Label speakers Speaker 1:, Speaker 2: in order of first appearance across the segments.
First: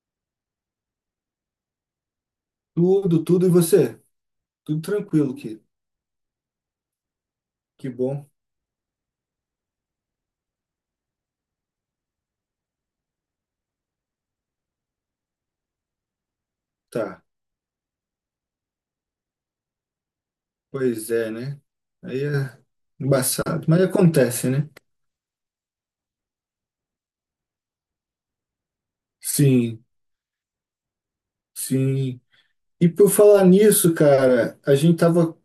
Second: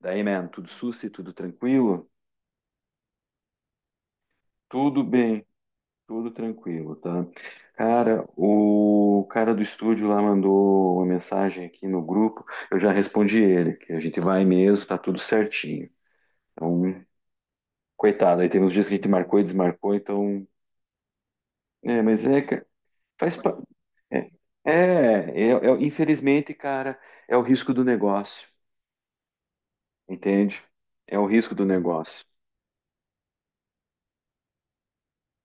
Speaker 1: Daí, man, tudo sussa, tudo tranquilo?
Speaker 2: Tudo, tudo, e você? Tudo
Speaker 1: Tudo
Speaker 2: tranquilo,
Speaker 1: bem, tudo tranquilo, tá?
Speaker 2: que
Speaker 1: Cara,
Speaker 2: bom.
Speaker 1: o cara do estúdio lá mandou uma mensagem aqui no grupo, eu já respondi ele, que a gente vai mesmo, tá tudo certinho. Então,
Speaker 2: Tá,
Speaker 1: coitado, aí tem uns dias que a gente marcou e desmarcou, então.
Speaker 2: pois é, né?
Speaker 1: É, mas
Speaker 2: Aí
Speaker 1: é,
Speaker 2: é
Speaker 1: ca- faz. Pa-
Speaker 2: embaçado, mas
Speaker 1: É,
Speaker 2: acontece, né?
Speaker 1: é, é, é- é, Infelizmente, cara, é o risco do negócio,
Speaker 2: Sim,
Speaker 1: entende? É o risco do
Speaker 2: sim.
Speaker 1: negócio.
Speaker 2: E por falar nisso, cara, a gente tava,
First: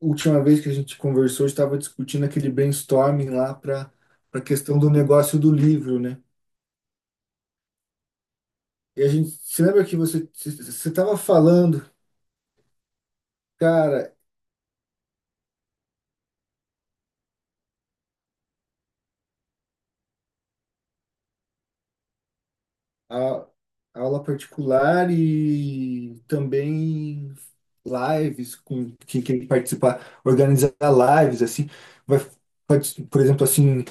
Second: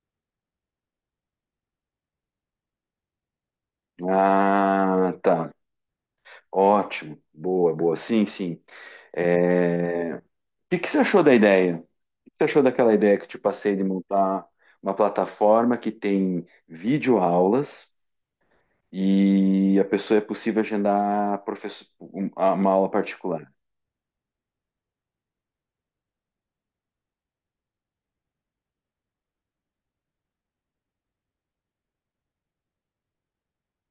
Speaker 2: última vez que a gente conversou, estava discutindo aquele brainstorming lá para questão do
Speaker 1: Ah,
Speaker 2: negócio do
Speaker 1: tá.
Speaker 2: livro, né?
Speaker 1: Ótimo, boa, boa. Sim, sim.
Speaker 2: E a gente, se lembra que
Speaker 1: O
Speaker 2: você
Speaker 1: que que
Speaker 2: você
Speaker 1: você
Speaker 2: estava
Speaker 1: achou da ideia? O
Speaker 2: falando,
Speaker 1: que que você achou daquela ideia que eu te passei de
Speaker 2: cara,
Speaker 1: montar uma plataforma que tem videoaulas e a pessoa é possível agendar uma aula
Speaker 2: a-
Speaker 1: particular?
Speaker 2: aula particular e também lives com quem quer participar, organizar lives assim, vai, por exemplo, assim,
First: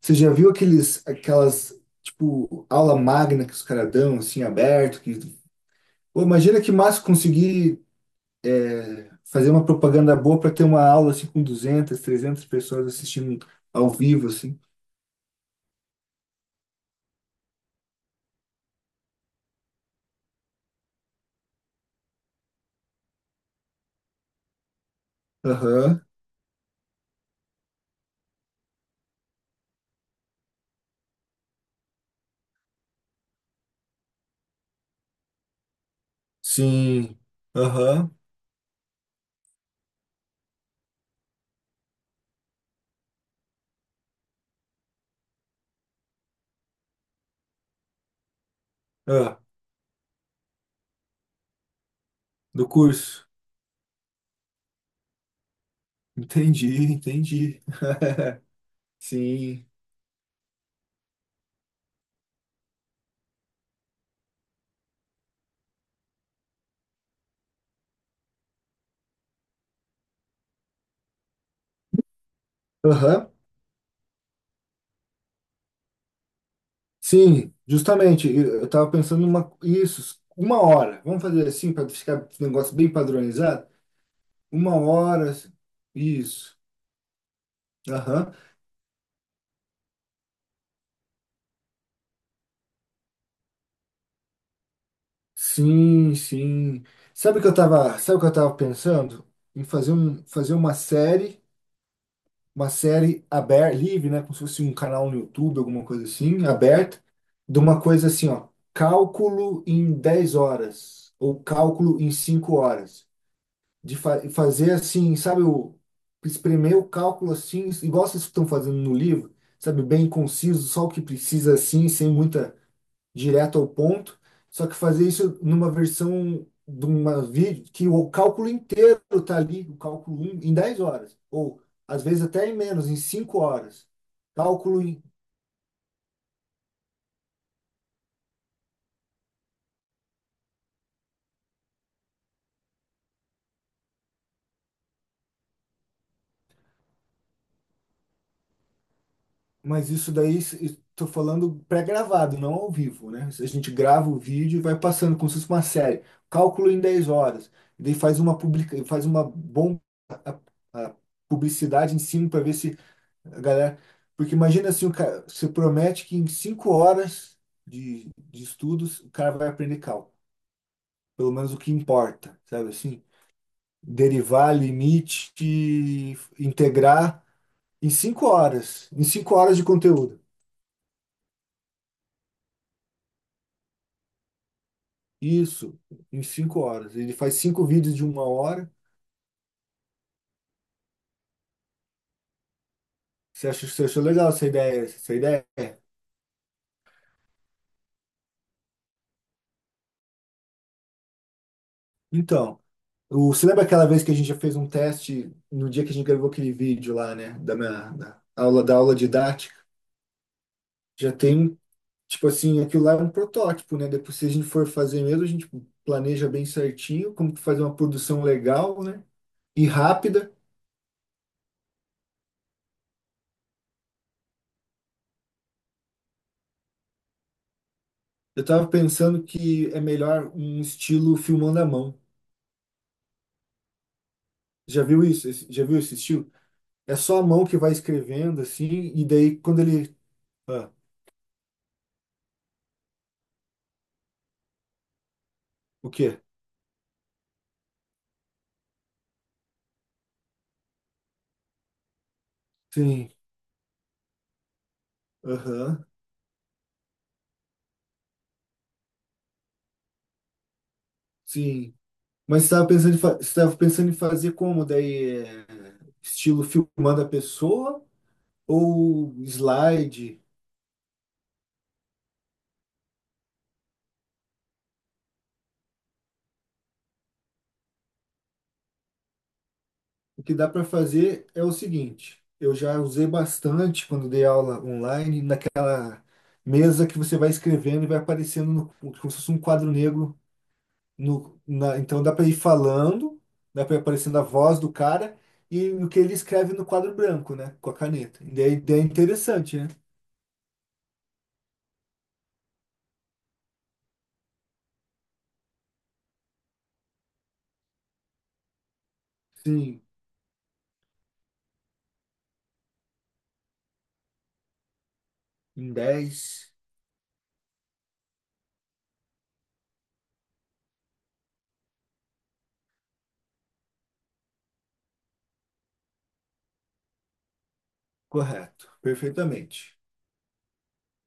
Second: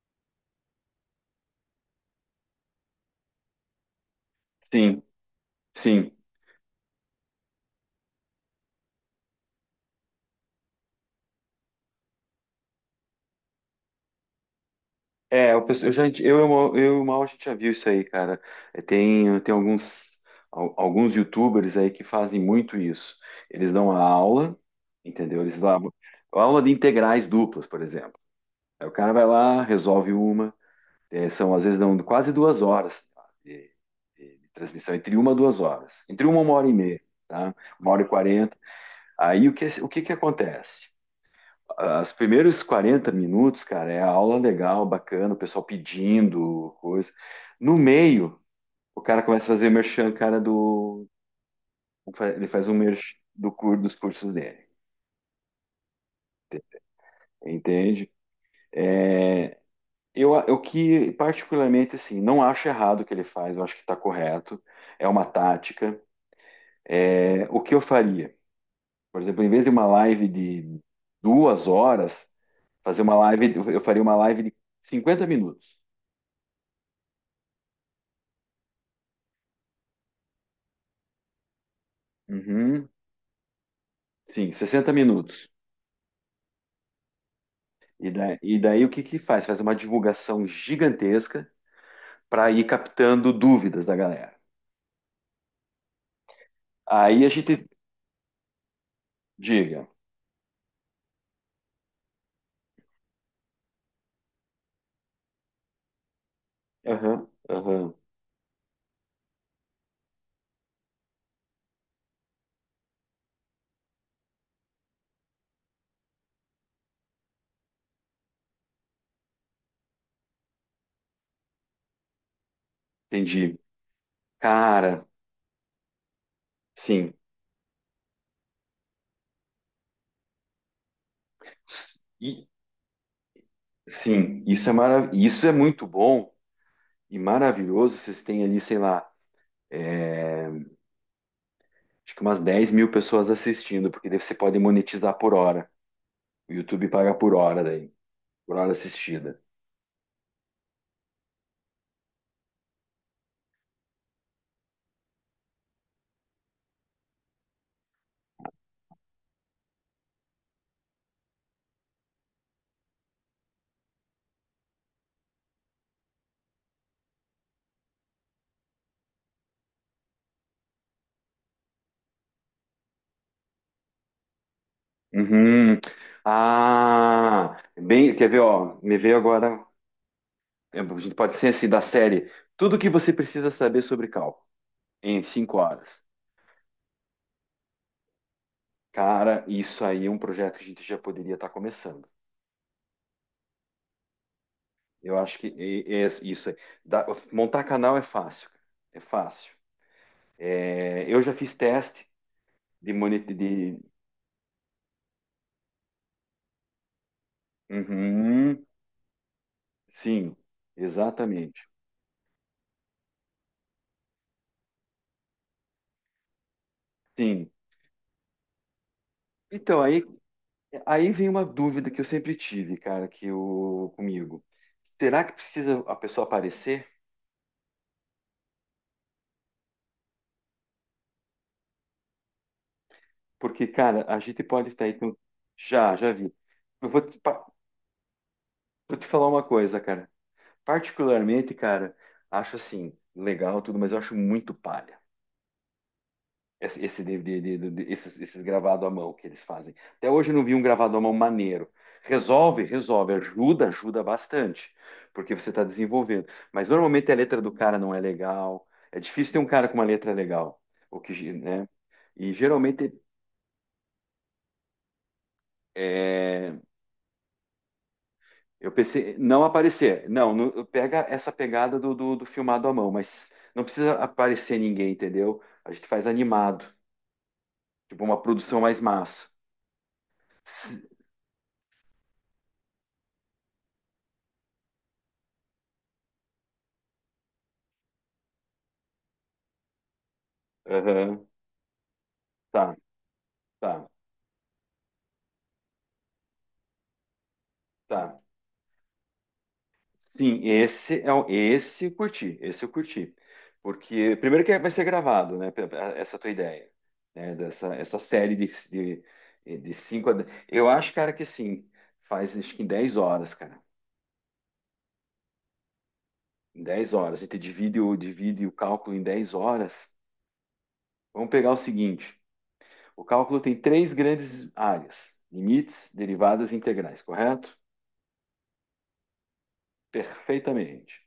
Speaker 2: você já viu aqueles aquelas tipo aula magna que os caras dão assim aberto
Speaker 1: Sim,
Speaker 2: que
Speaker 1: sim.
Speaker 2: Pô, imagina que massa conseguir fazer uma propaganda boa para ter uma aula assim com 200 300 pessoas assistindo ao vivo assim.
Speaker 1: Eu, penso- eu já, eu, eu, e o Mal, a gente já viu isso aí, cara. Tem alguns YouTubers aí que fazem muito isso. Eles dão a aula, entendeu? Eles dão
Speaker 2: Aham.
Speaker 1: a aula de integrais duplas, por exemplo. Aí o cara vai lá, resolve uma. São, às vezes, não, quase duas horas tá, de, de transmissão, entre uma e duas horas. Entre uma hora e meia,
Speaker 2: Sim.
Speaker 1: tá? Uma hora e
Speaker 2: Aham.
Speaker 1: quarenta. Aí, o que que acontece? Ah, os primeiros 40 minutos, cara, é a aula legal, bacana, o pessoal pedindo coisa. No meio, o cara
Speaker 2: Ah,
Speaker 1: começa a fazer merchan, cara, Ele faz
Speaker 2: do
Speaker 1: um merchan
Speaker 2: curso.
Speaker 1: dos cursos dele.
Speaker 2: Entendi, entendi.
Speaker 1: Entende? É,
Speaker 2: Sim.
Speaker 1: eu que, particularmente, assim, não acho errado o que ele faz, eu acho que está correto, é uma tática. O que eu faria? Por exemplo, em vez de uma live de 2 horas,
Speaker 2: Aham.
Speaker 1: eu faria uma live de 50 minutos.
Speaker 2: Sim, justamente. Eu estava pensando em uma, isso, uma hora. Vamos fazer assim para ficar esse negócio
Speaker 1: Uhum,
Speaker 2: bem padronizado?
Speaker 1: sim,
Speaker 2: Uma
Speaker 1: 60
Speaker 2: hora.
Speaker 1: minutos.
Speaker 2: Isso.
Speaker 1: E,
Speaker 2: Aham.
Speaker 1: da- e daí o que que faz? Faz uma divulgação gigantesca para ir captando dúvidas da galera.
Speaker 2: Sim, sim.
Speaker 1: Aí a gente
Speaker 2: Sabe o que eu tava pensando? Em
Speaker 1: diga,
Speaker 2: fazer uma série. Uma série aberta, livre, né? Como se fosse um canal no YouTube, alguma coisa assim, aberta,
Speaker 1: aham,
Speaker 2: de uma
Speaker 1: aham,
Speaker 2: coisa assim, ó, cálculo em 10 horas, ou cálculo em 5 horas. De fazer assim, sabe, espremer o cálculo assim, igual vocês estão fazendo no livro, sabe, bem conciso, só o que precisa assim, sem muita direto
Speaker 1: entendi.
Speaker 2: ao ponto, só que
Speaker 1: Cara,
Speaker 2: fazer isso numa versão de
Speaker 1: sim,
Speaker 2: uma vídeo que o cálculo inteiro tá ali, o cálculo 1, em 10 horas, ou
Speaker 1: s-
Speaker 2: às vezes
Speaker 1: e-
Speaker 2: até em menos, em 5 horas.
Speaker 1: sim,
Speaker 2: Cálculo, em-
Speaker 1: isso é muito bom e maravilhoso. Vocês têm ali, sei lá, é, acho que umas 10 mil pessoas assistindo, porque daí você pode monetizar por hora. O YouTube paga por hora daí, por hora assistida.
Speaker 2: mas isso daí estou falando pré-gravado, não ao vivo, né? A gente grava o vídeo e vai passando como se fosse uma série. Cálculo em 10 horas. E daí faz uma bomba a- a publicidade em cima para ver se A galera, porque imagina assim, o cara, você promete que em cinco horas de estudos o cara vai aprender cálculo, pelo menos o que importa, sabe assim? Derivar, limite,
Speaker 1: Uhum.
Speaker 2: integrar
Speaker 1: Ah, bem, quer ver, ó, me
Speaker 2: em
Speaker 1: veio
Speaker 2: cinco horas de
Speaker 1: agora,
Speaker 2: conteúdo.
Speaker 1: a gente pode ser assim, da série, tudo que você precisa saber sobre cálculo em 5
Speaker 2: Isso,
Speaker 1: horas.
Speaker 2: em cinco horas. Ele faz cinco vídeos de uma hora.
Speaker 1: Cara, isso aí é um projeto que a gente já poderia estar começando.
Speaker 2: Você achou legal essa ideia? Essa
Speaker 1: Eu acho que
Speaker 2: ideia?
Speaker 1: é isso aí. Dá- Montar canal é fácil, cara. É fácil. Eu já fiz teste
Speaker 2: Então,
Speaker 1: de
Speaker 2: o, você lembra aquela vez que a gente já fez um teste no dia que a gente gravou aquele vídeo lá, né?
Speaker 1: monetização.
Speaker 2: Da aula didática?
Speaker 1: Sim,
Speaker 2: Já tem um
Speaker 1: exatamente.
Speaker 2: Tipo assim, aquilo lá é um protótipo, né? Depois, se a gente for fazer mesmo, a gente planeja bem certinho como que
Speaker 1: Sim.
Speaker 2: fazer uma produção legal, né? E
Speaker 1: Então, aí,
Speaker 2: rápida.
Speaker 1: aí vem uma dúvida que eu sempre tive, cara, que o comigo. Será que precisa a pessoa aparecer?
Speaker 2: Eu tava pensando que é melhor um estilo filmando à mão.
Speaker 1: Porque, cara, a gente pode
Speaker 2: Já
Speaker 1: estar aí.
Speaker 2: viu isso? Já viu
Speaker 1: Já,
Speaker 2: esse
Speaker 1: já
Speaker 2: estilo?
Speaker 1: vi. Eu
Speaker 2: É
Speaker 1: vou
Speaker 2: só
Speaker 1: te,
Speaker 2: a mão
Speaker 1: pa-
Speaker 2: que vai escrevendo, assim,
Speaker 1: Vou
Speaker 2: e
Speaker 1: te falar
Speaker 2: daí
Speaker 1: uma
Speaker 2: quando
Speaker 1: coisa,
Speaker 2: ele.
Speaker 1: cara.
Speaker 2: Ah,
Speaker 1: Particularmente, cara, acho assim, legal tudo, mas eu acho muito palha.
Speaker 2: o quê?
Speaker 1: Esses gravado à mão que eles fazem. Até hoje eu não vi um gravado à mão maneiro. Resolve,
Speaker 2: Sim.
Speaker 1: resolve, ajuda, ajuda bastante, porque você está
Speaker 2: Aham.
Speaker 1: desenvolvendo. Mas normalmente a letra do cara não é legal. É difícil ter um cara com uma letra legal, né?
Speaker 2: Sim.
Speaker 1: E
Speaker 2: Mas você estava pensando
Speaker 1: geralmente
Speaker 2: em você tava pensando em fazer como? Daí, é, estilo
Speaker 1: é,
Speaker 2: filmando a pessoa
Speaker 1: eu
Speaker 2: ou
Speaker 1: pensei não aparecer.
Speaker 2: slide?
Speaker 1: Não, pega essa pegada do filmado à mão, mas não precisa aparecer ninguém, entendeu? A gente faz animado, tipo uma produção mais massa.
Speaker 2: O que dá para
Speaker 1: Se-
Speaker 2: fazer é o seguinte: eu já usei bastante quando dei aula online, naquela mesa que você vai escrevendo e vai aparecendo no, como se fosse um quadro negro.
Speaker 1: Aham,
Speaker 2: No, na- então dá para ir
Speaker 1: tá.
Speaker 2: falando, dá para ir
Speaker 1: Tá.
Speaker 2: aparecendo a voz do cara e o que ele escreve no quadro branco, né? Com a
Speaker 1: Tá.
Speaker 2: caneta. E daí é interessante, né?
Speaker 1: Sim, esse eu curti, esse eu curti. Porque primeiro que vai ser gravado, né, essa tua ideia, né, dessa essa série de
Speaker 2: Sim,
Speaker 1: cinco Eu acho, cara, que assim, faz acho que em 10 horas, cara.
Speaker 2: em dez
Speaker 1: Em 10 horas, a gente divide o cálculo em 10 horas. Vamos pegar o seguinte, o cálculo tem três grandes áreas: limites, derivadas e integrais, correto?
Speaker 2: correto, perfeitamente.
Speaker 1: Perfeitamente.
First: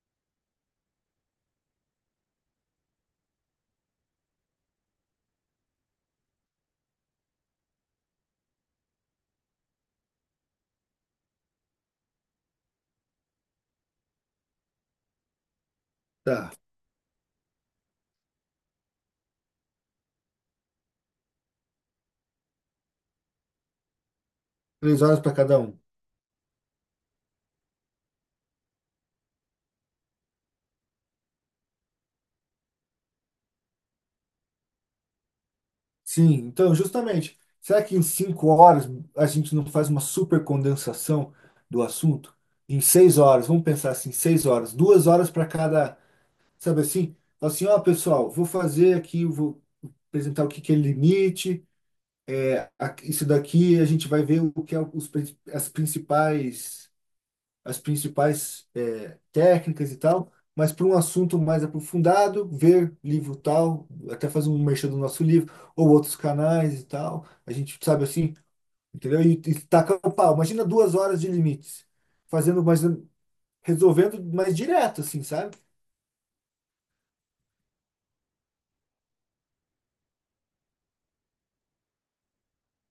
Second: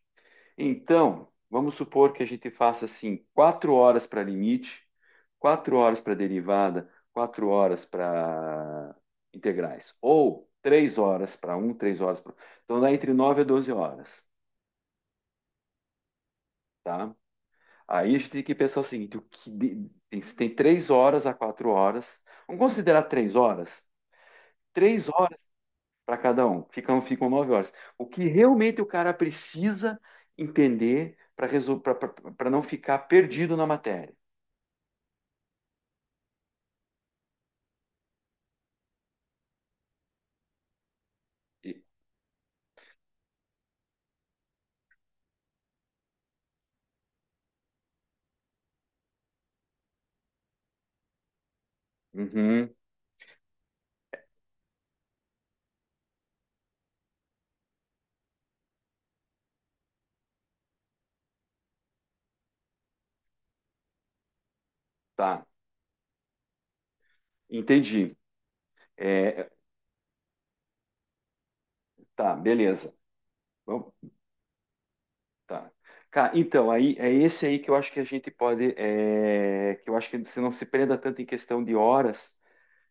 Speaker 1: Então, vamos supor que a gente faça assim, 4 horas para limite, 4 horas para derivada, 4 horas para integrais, ou 3 horas para um, 3 horas para. Então dá entre 9 e 12 horas,
Speaker 2: Tá,
Speaker 1: tá? Aí a gente tem que pensar o seguinte: o que de- tem, tem 3 horas a 4 horas. Vamos considerar 3 horas?
Speaker 2: três
Speaker 1: Três
Speaker 2: horas para
Speaker 1: horas
Speaker 2: cada um.
Speaker 1: para cada um, ficam 9 horas. O que realmente o cara precisa entender para para não ficar perdido na matéria.
Speaker 2: Sim, então, justamente, será que em cinco horas a gente não faz uma super condensação do
Speaker 1: E-
Speaker 2: assunto? Em seis horas, vamos pensar assim, seis horas, duas horas para cada, sabe assim? Fala assim, ó, pessoal, vou fazer aqui, eu vou apresentar o que que é limite,
Speaker 1: Uhum,
Speaker 2: isso daqui a gente vai ver o que é as principais as principais técnicas e tal, mas para um assunto mais aprofundado, ver livro tal, até fazer um merchan do nosso
Speaker 1: tá,
Speaker 2: livro, ou outros canais e tal. A gente sabe
Speaker 1: entendi.
Speaker 2: assim, entendeu?
Speaker 1: É,
Speaker 2: E taca o pau. Imagina duas horas de limites,
Speaker 1: tá,
Speaker 2: fazendo mais,
Speaker 1: beleza. Vamos,
Speaker 2: resolvendo mais direto, assim, sabe?
Speaker 1: tá. Cara, então, aí é esse aí que eu acho que a gente pode, que eu acho que você não se prenda tanto em questão de horas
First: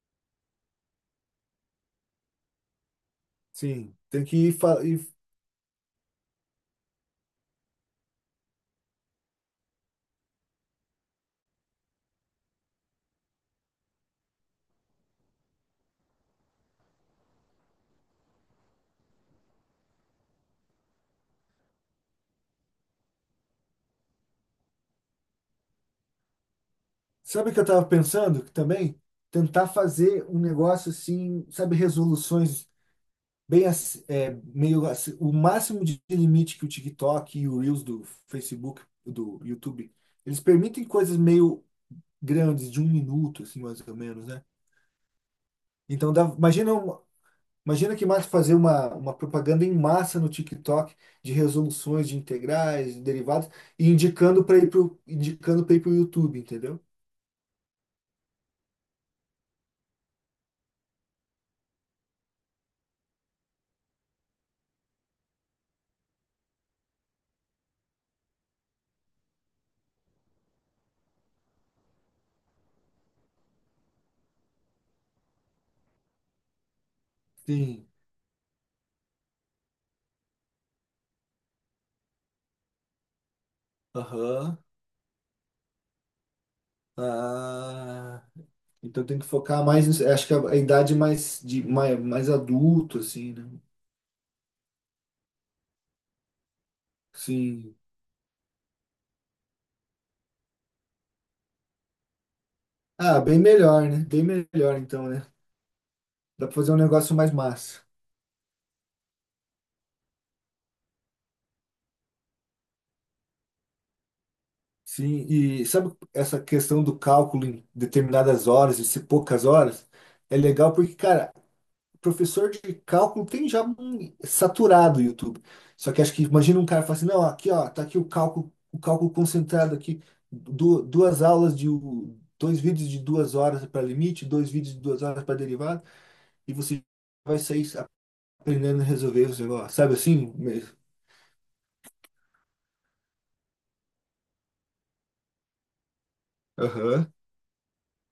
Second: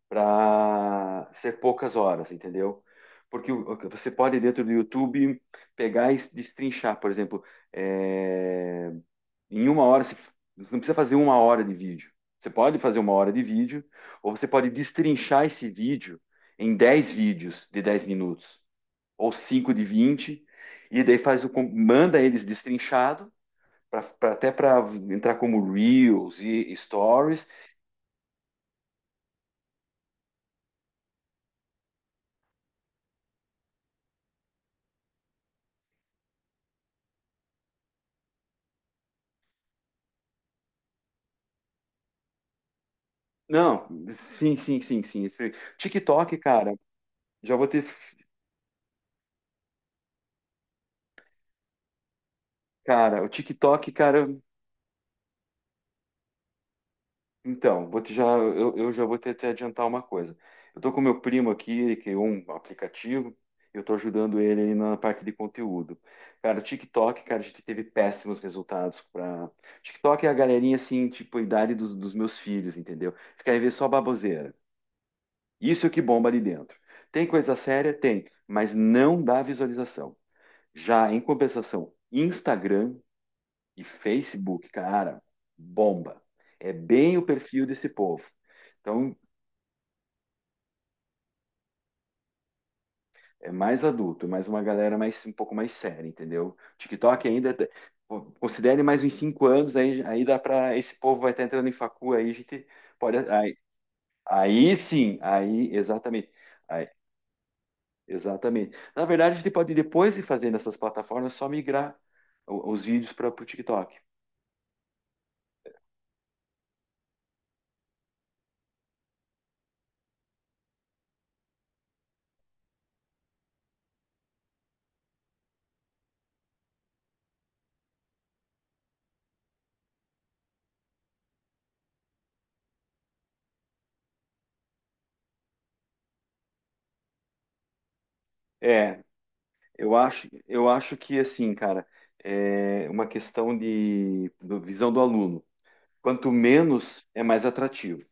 Speaker 1: para ser poucas horas, entendeu? Porque
Speaker 2: Sim,
Speaker 1: você
Speaker 2: tem que
Speaker 1: pode,
Speaker 2: ir.
Speaker 1: dentro do YouTube, pegar e destrinchar, por exemplo, é, em uma hora, você não precisa fazer uma hora de vídeo. Você pode fazer uma hora de vídeo, ou você pode destrinchar esse vídeo em 10 vídeos de 10 minutos, ou 5 de 20, e daí manda eles destrinchado, até para entrar como Reels e Stories.
Speaker 2: Sabe o que eu tava pensando? Que também tentar fazer um negócio assim, sabe, resoluções bem ass- é, meio ass- o máximo de limite que o TikTok e o Reels do Facebook, do YouTube, eles permitem coisas meio grandes, de um minuto, assim, mais
Speaker 1: Não,
Speaker 2: ou menos, né?
Speaker 1: sim, sim, sim, sim.
Speaker 2: Então,
Speaker 1: TikTok, cara, já vou ter.
Speaker 2: imagina que massa fazer uma propaganda em massa no TikTok de resoluções de integrais, de
Speaker 1: Cara, o
Speaker 2: derivados, e
Speaker 1: TikTok, cara,
Speaker 2: indicando para ir pro YouTube, entendeu?
Speaker 1: então, vou te já, eu já vou te adiantar uma coisa. Eu estou com meu primo aqui, ele criou um aplicativo, eu estou ajudando ele aí na parte de conteúdo. Cara, o TikTok, cara, a gente teve péssimos resultados para. TikTok é a galerinha assim, tipo, a idade dos meus filhos, entendeu? Eles querem ver só baboseira. Isso é o que bomba ali dentro. Tem coisa
Speaker 2: Sim.
Speaker 1: séria? Tem, mas não dá visualização. Já em compensação, Instagram e
Speaker 2: Aham.
Speaker 1: Facebook, cara, bomba. É bem o perfil desse
Speaker 2: Ah.
Speaker 1: povo.
Speaker 2: Então
Speaker 1: Então,
Speaker 2: tem que focar mais, nisso. Acho que a idade mais de mais, mais adulto assim, né?
Speaker 1: é mais adulto, mais uma galera mais um pouco mais séria, entendeu? TikTok ainda
Speaker 2: Sim.
Speaker 1: considere mais uns 5 anos, aí dá para esse povo vai estar entrando em facu, aí a gente pode
Speaker 2: Ah, bem
Speaker 1: aí,
Speaker 2: melhor, né? Bem
Speaker 1: aí
Speaker 2: melhor então,
Speaker 1: sim,
Speaker 2: né?
Speaker 1: aí exatamente,
Speaker 2: Dá pra fazer um
Speaker 1: aí,
Speaker 2: negócio mais massa.
Speaker 1: exatamente. Na verdade, a gente pode depois de fazer nessas plataformas só migrar os vídeos para o TikTok.
Speaker 2: Sim, e sabe essa questão do cálculo em determinadas horas e se poucas horas? É legal porque, cara, professor de cálculo tem já um saturado o YouTube. Só que acho que imagina um cara falar assim, não, aqui ó, tá aqui o cálculo concentrado aqui, du- duas aulas de u- dois vídeos de duas horas para limite, dois vídeos de duas horas para derivada, e você vai sair aprendendo a
Speaker 1: É,
Speaker 2: resolver os negócios, sabe
Speaker 1: Eu acho,
Speaker 2: assim?
Speaker 1: eu acho que assim, cara, é uma questão de visão do aluno. Quanto menos
Speaker 2: Aham.
Speaker 1: é mais atrativo.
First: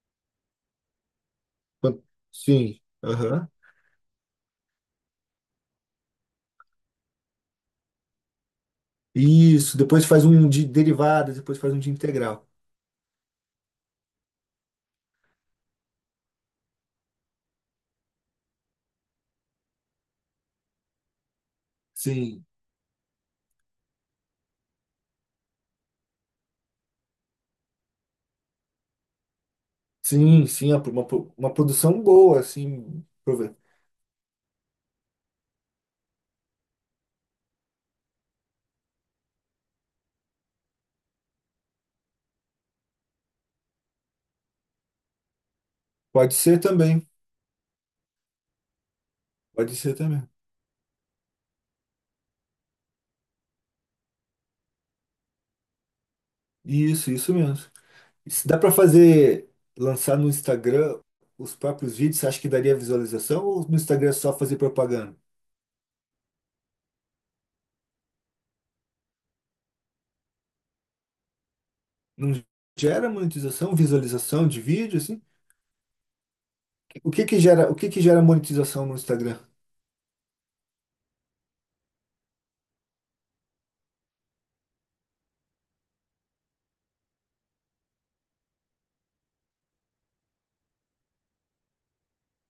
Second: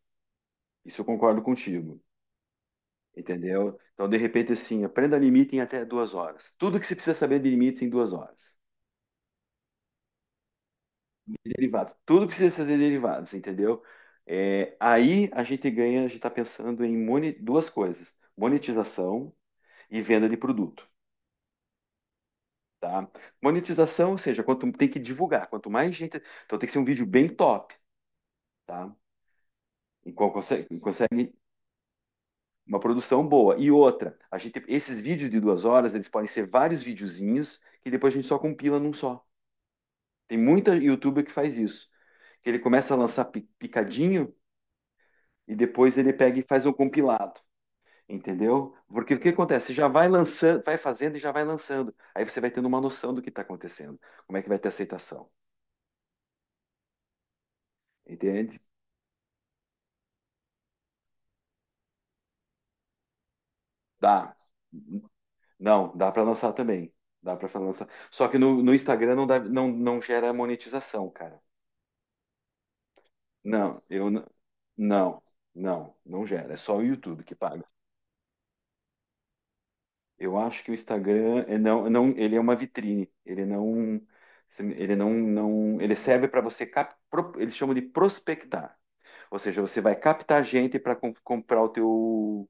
Speaker 1: Isso eu concordo contigo,
Speaker 2: Quan- Sim. Aham.
Speaker 1: entendeu? Então, de repente, assim, aprenda limite em até 2 horas. Tudo que você precisa saber de limites em 2 horas.
Speaker 2: Isso. Depois faz um de derivada,
Speaker 1: De
Speaker 2: depois faz um de
Speaker 1: derivado, tudo
Speaker 2: integral.
Speaker 1: precisa ser derivados, entendeu? É, aí a gente ganha, a gente está pensando em duas coisas: monetização e venda de produto.
Speaker 2: Sim.
Speaker 1: Tá? Monetização, ou seja, quanto tem que divulgar, quanto mais gente. Então tem que ser um vídeo bem top. Tá? E co-
Speaker 2: Sim,
Speaker 1: consegue,
Speaker 2: sim. Uma
Speaker 1: consegue
Speaker 2: uma produção boa,
Speaker 1: uma
Speaker 2: assim.
Speaker 1: produção
Speaker 2: Prove-
Speaker 1: boa. E outra, a gente, esses vídeos de 2 horas, eles podem ser vários videozinhos que depois a gente só compila num só. Tem muita YouTuber que faz isso, que ele começa a lançar picadinho e depois ele
Speaker 2: Pode
Speaker 1: pega e
Speaker 2: ser
Speaker 1: faz um
Speaker 2: também.
Speaker 1: compilado, entendeu? Porque o que acontece? Você
Speaker 2: Pode
Speaker 1: já
Speaker 2: ser
Speaker 1: vai
Speaker 2: também.
Speaker 1: lançando, vai fazendo e já vai lançando. Aí você vai tendo uma noção do que está acontecendo, como é que vai ter aceitação,
Speaker 2: Isso mesmo. Se dá
Speaker 1: entende?
Speaker 2: para fazer, lançar no Instagram os próprios vídeos, você acha que daria visualização? Ou no Instagram é
Speaker 1: Dá.
Speaker 2: só fazer propaganda?
Speaker 1: Não, dá para lançar também. Dá para lançar. Só que no, Instagram não, dá, não, não gera monetização, cara.
Speaker 2: Não gera monetização,
Speaker 1: Não, eu
Speaker 2: visualização de vídeo, assim?
Speaker 1: não, não, não gera. É só o YouTube que paga.
Speaker 2: O que que gera monetização no Instagram?
Speaker 1: Eu acho que o Instagram é não, não, ele é uma vitrine. Ele não, não, ele serve para você eles chamam de prospectar. Ou seja, você vai captar gente para comprar o teu,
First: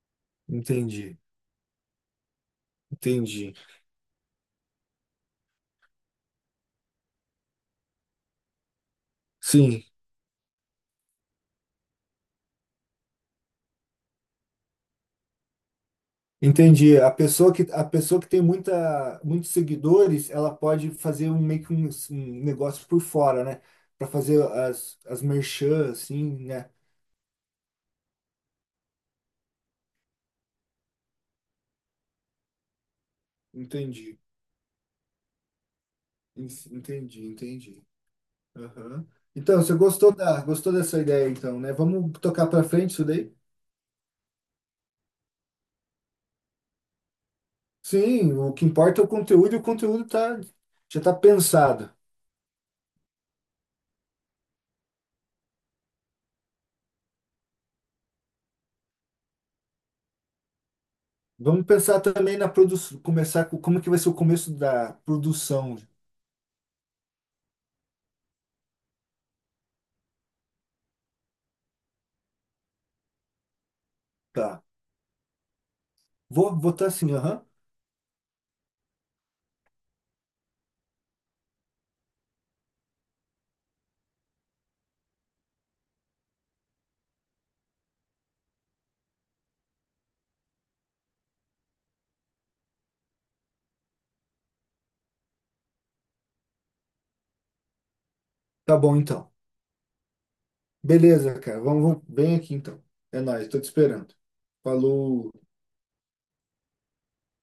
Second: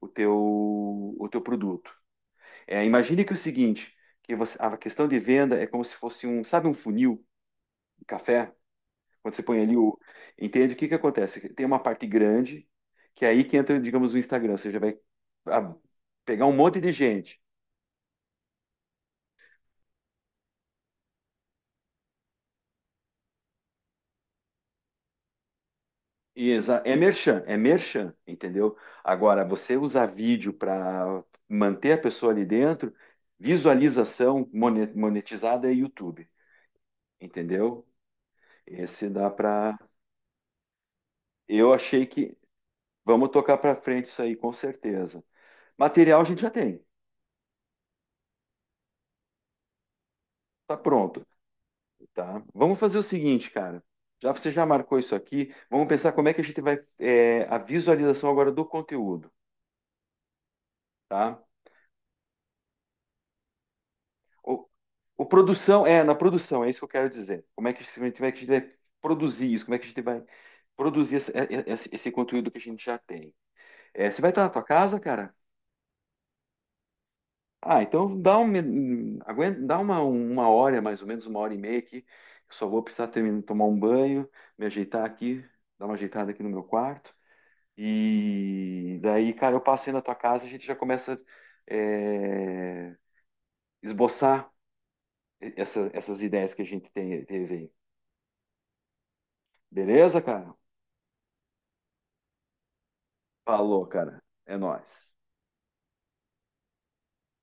Speaker 1: o teu,
Speaker 2: Entendi,
Speaker 1: o teu produto. Imagine que o
Speaker 2: entendi.
Speaker 1: seguinte, que você, a questão de venda é como se fosse um, sabe, um funil. Café, quando você põe ali
Speaker 2: Sim,
Speaker 1: o. Entende o que que acontece? Tem uma parte grande, que é aí que entra, digamos, o Instagram. Você já vai ah, pegar um monte de
Speaker 2: Entendi.
Speaker 1: gente.
Speaker 2: A pessoa que tem muitos seguidores, ela pode fazer um negócio por fora, né? Para fazer as merchan, assim, né?
Speaker 1: É merchan, entendeu? Agora, você usar vídeo para manter a pessoa ali dentro,
Speaker 2: Entendi.
Speaker 1: visualização monetizada é YouTube,
Speaker 2: En- Entendi, entendi.
Speaker 1: entendeu?
Speaker 2: Aham.
Speaker 1: Esse dá
Speaker 2: Então,
Speaker 1: para.
Speaker 2: gostou dessa ideia, então, né?
Speaker 1: Eu achei
Speaker 2: Vamos
Speaker 1: que.
Speaker 2: tocar para frente isso
Speaker 1: Vamos
Speaker 2: daí?
Speaker 1: tocar para frente isso aí, com certeza. Material a gente já tem,
Speaker 2: Sim, o que importa é o conteúdo, e o conteúdo tá,
Speaker 1: tá
Speaker 2: já está
Speaker 1: pronto.
Speaker 2: pensado.
Speaker 1: Tá? Vamos fazer o seguinte, cara. Já você já marcou isso aqui. Vamos pensar como é que a gente vai é, a visualização agora do conteúdo, tá?
Speaker 2: Vamos pensar também na produção, começar com como que vai ser o começo
Speaker 1: O,
Speaker 2: da
Speaker 1: o
Speaker 2: produção,
Speaker 1: produção é na produção, é isso que eu quero dizer. Como é que, se- Como é que a gente vai produzir isso? Como é que a gente vai produzir esse, é, é, esse- esse conteúdo que a gente já tem? Você vai estar na tua
Speaker 2: tá?
Speaker 1: casa, cara?
Speaker 2: Vou botar assim, aham.
Speaker 1: Ah, então aguenta, dá uma hora, mais ou menos uma hora e meia aqui. Eu só vou precisar terminar, tomar um banho, me ajeitar aqui, dar uma ajeitada aqui no meu quarto. E daí, cara, eu passei na tua casa, a gente já começa é, esboçar essas ideias que a gente tem, teve aí.
Speaker 2: Tá bom, então.
Speaker 1: Beleza, cara?
Speaker 2: Beleza, cara. Vem aqui então. É nóis, tô te
Speaker 1: Falou,
Speaker 2: esperando.
Speaker 1: cara. É nóis.
Speaker 2: Falou.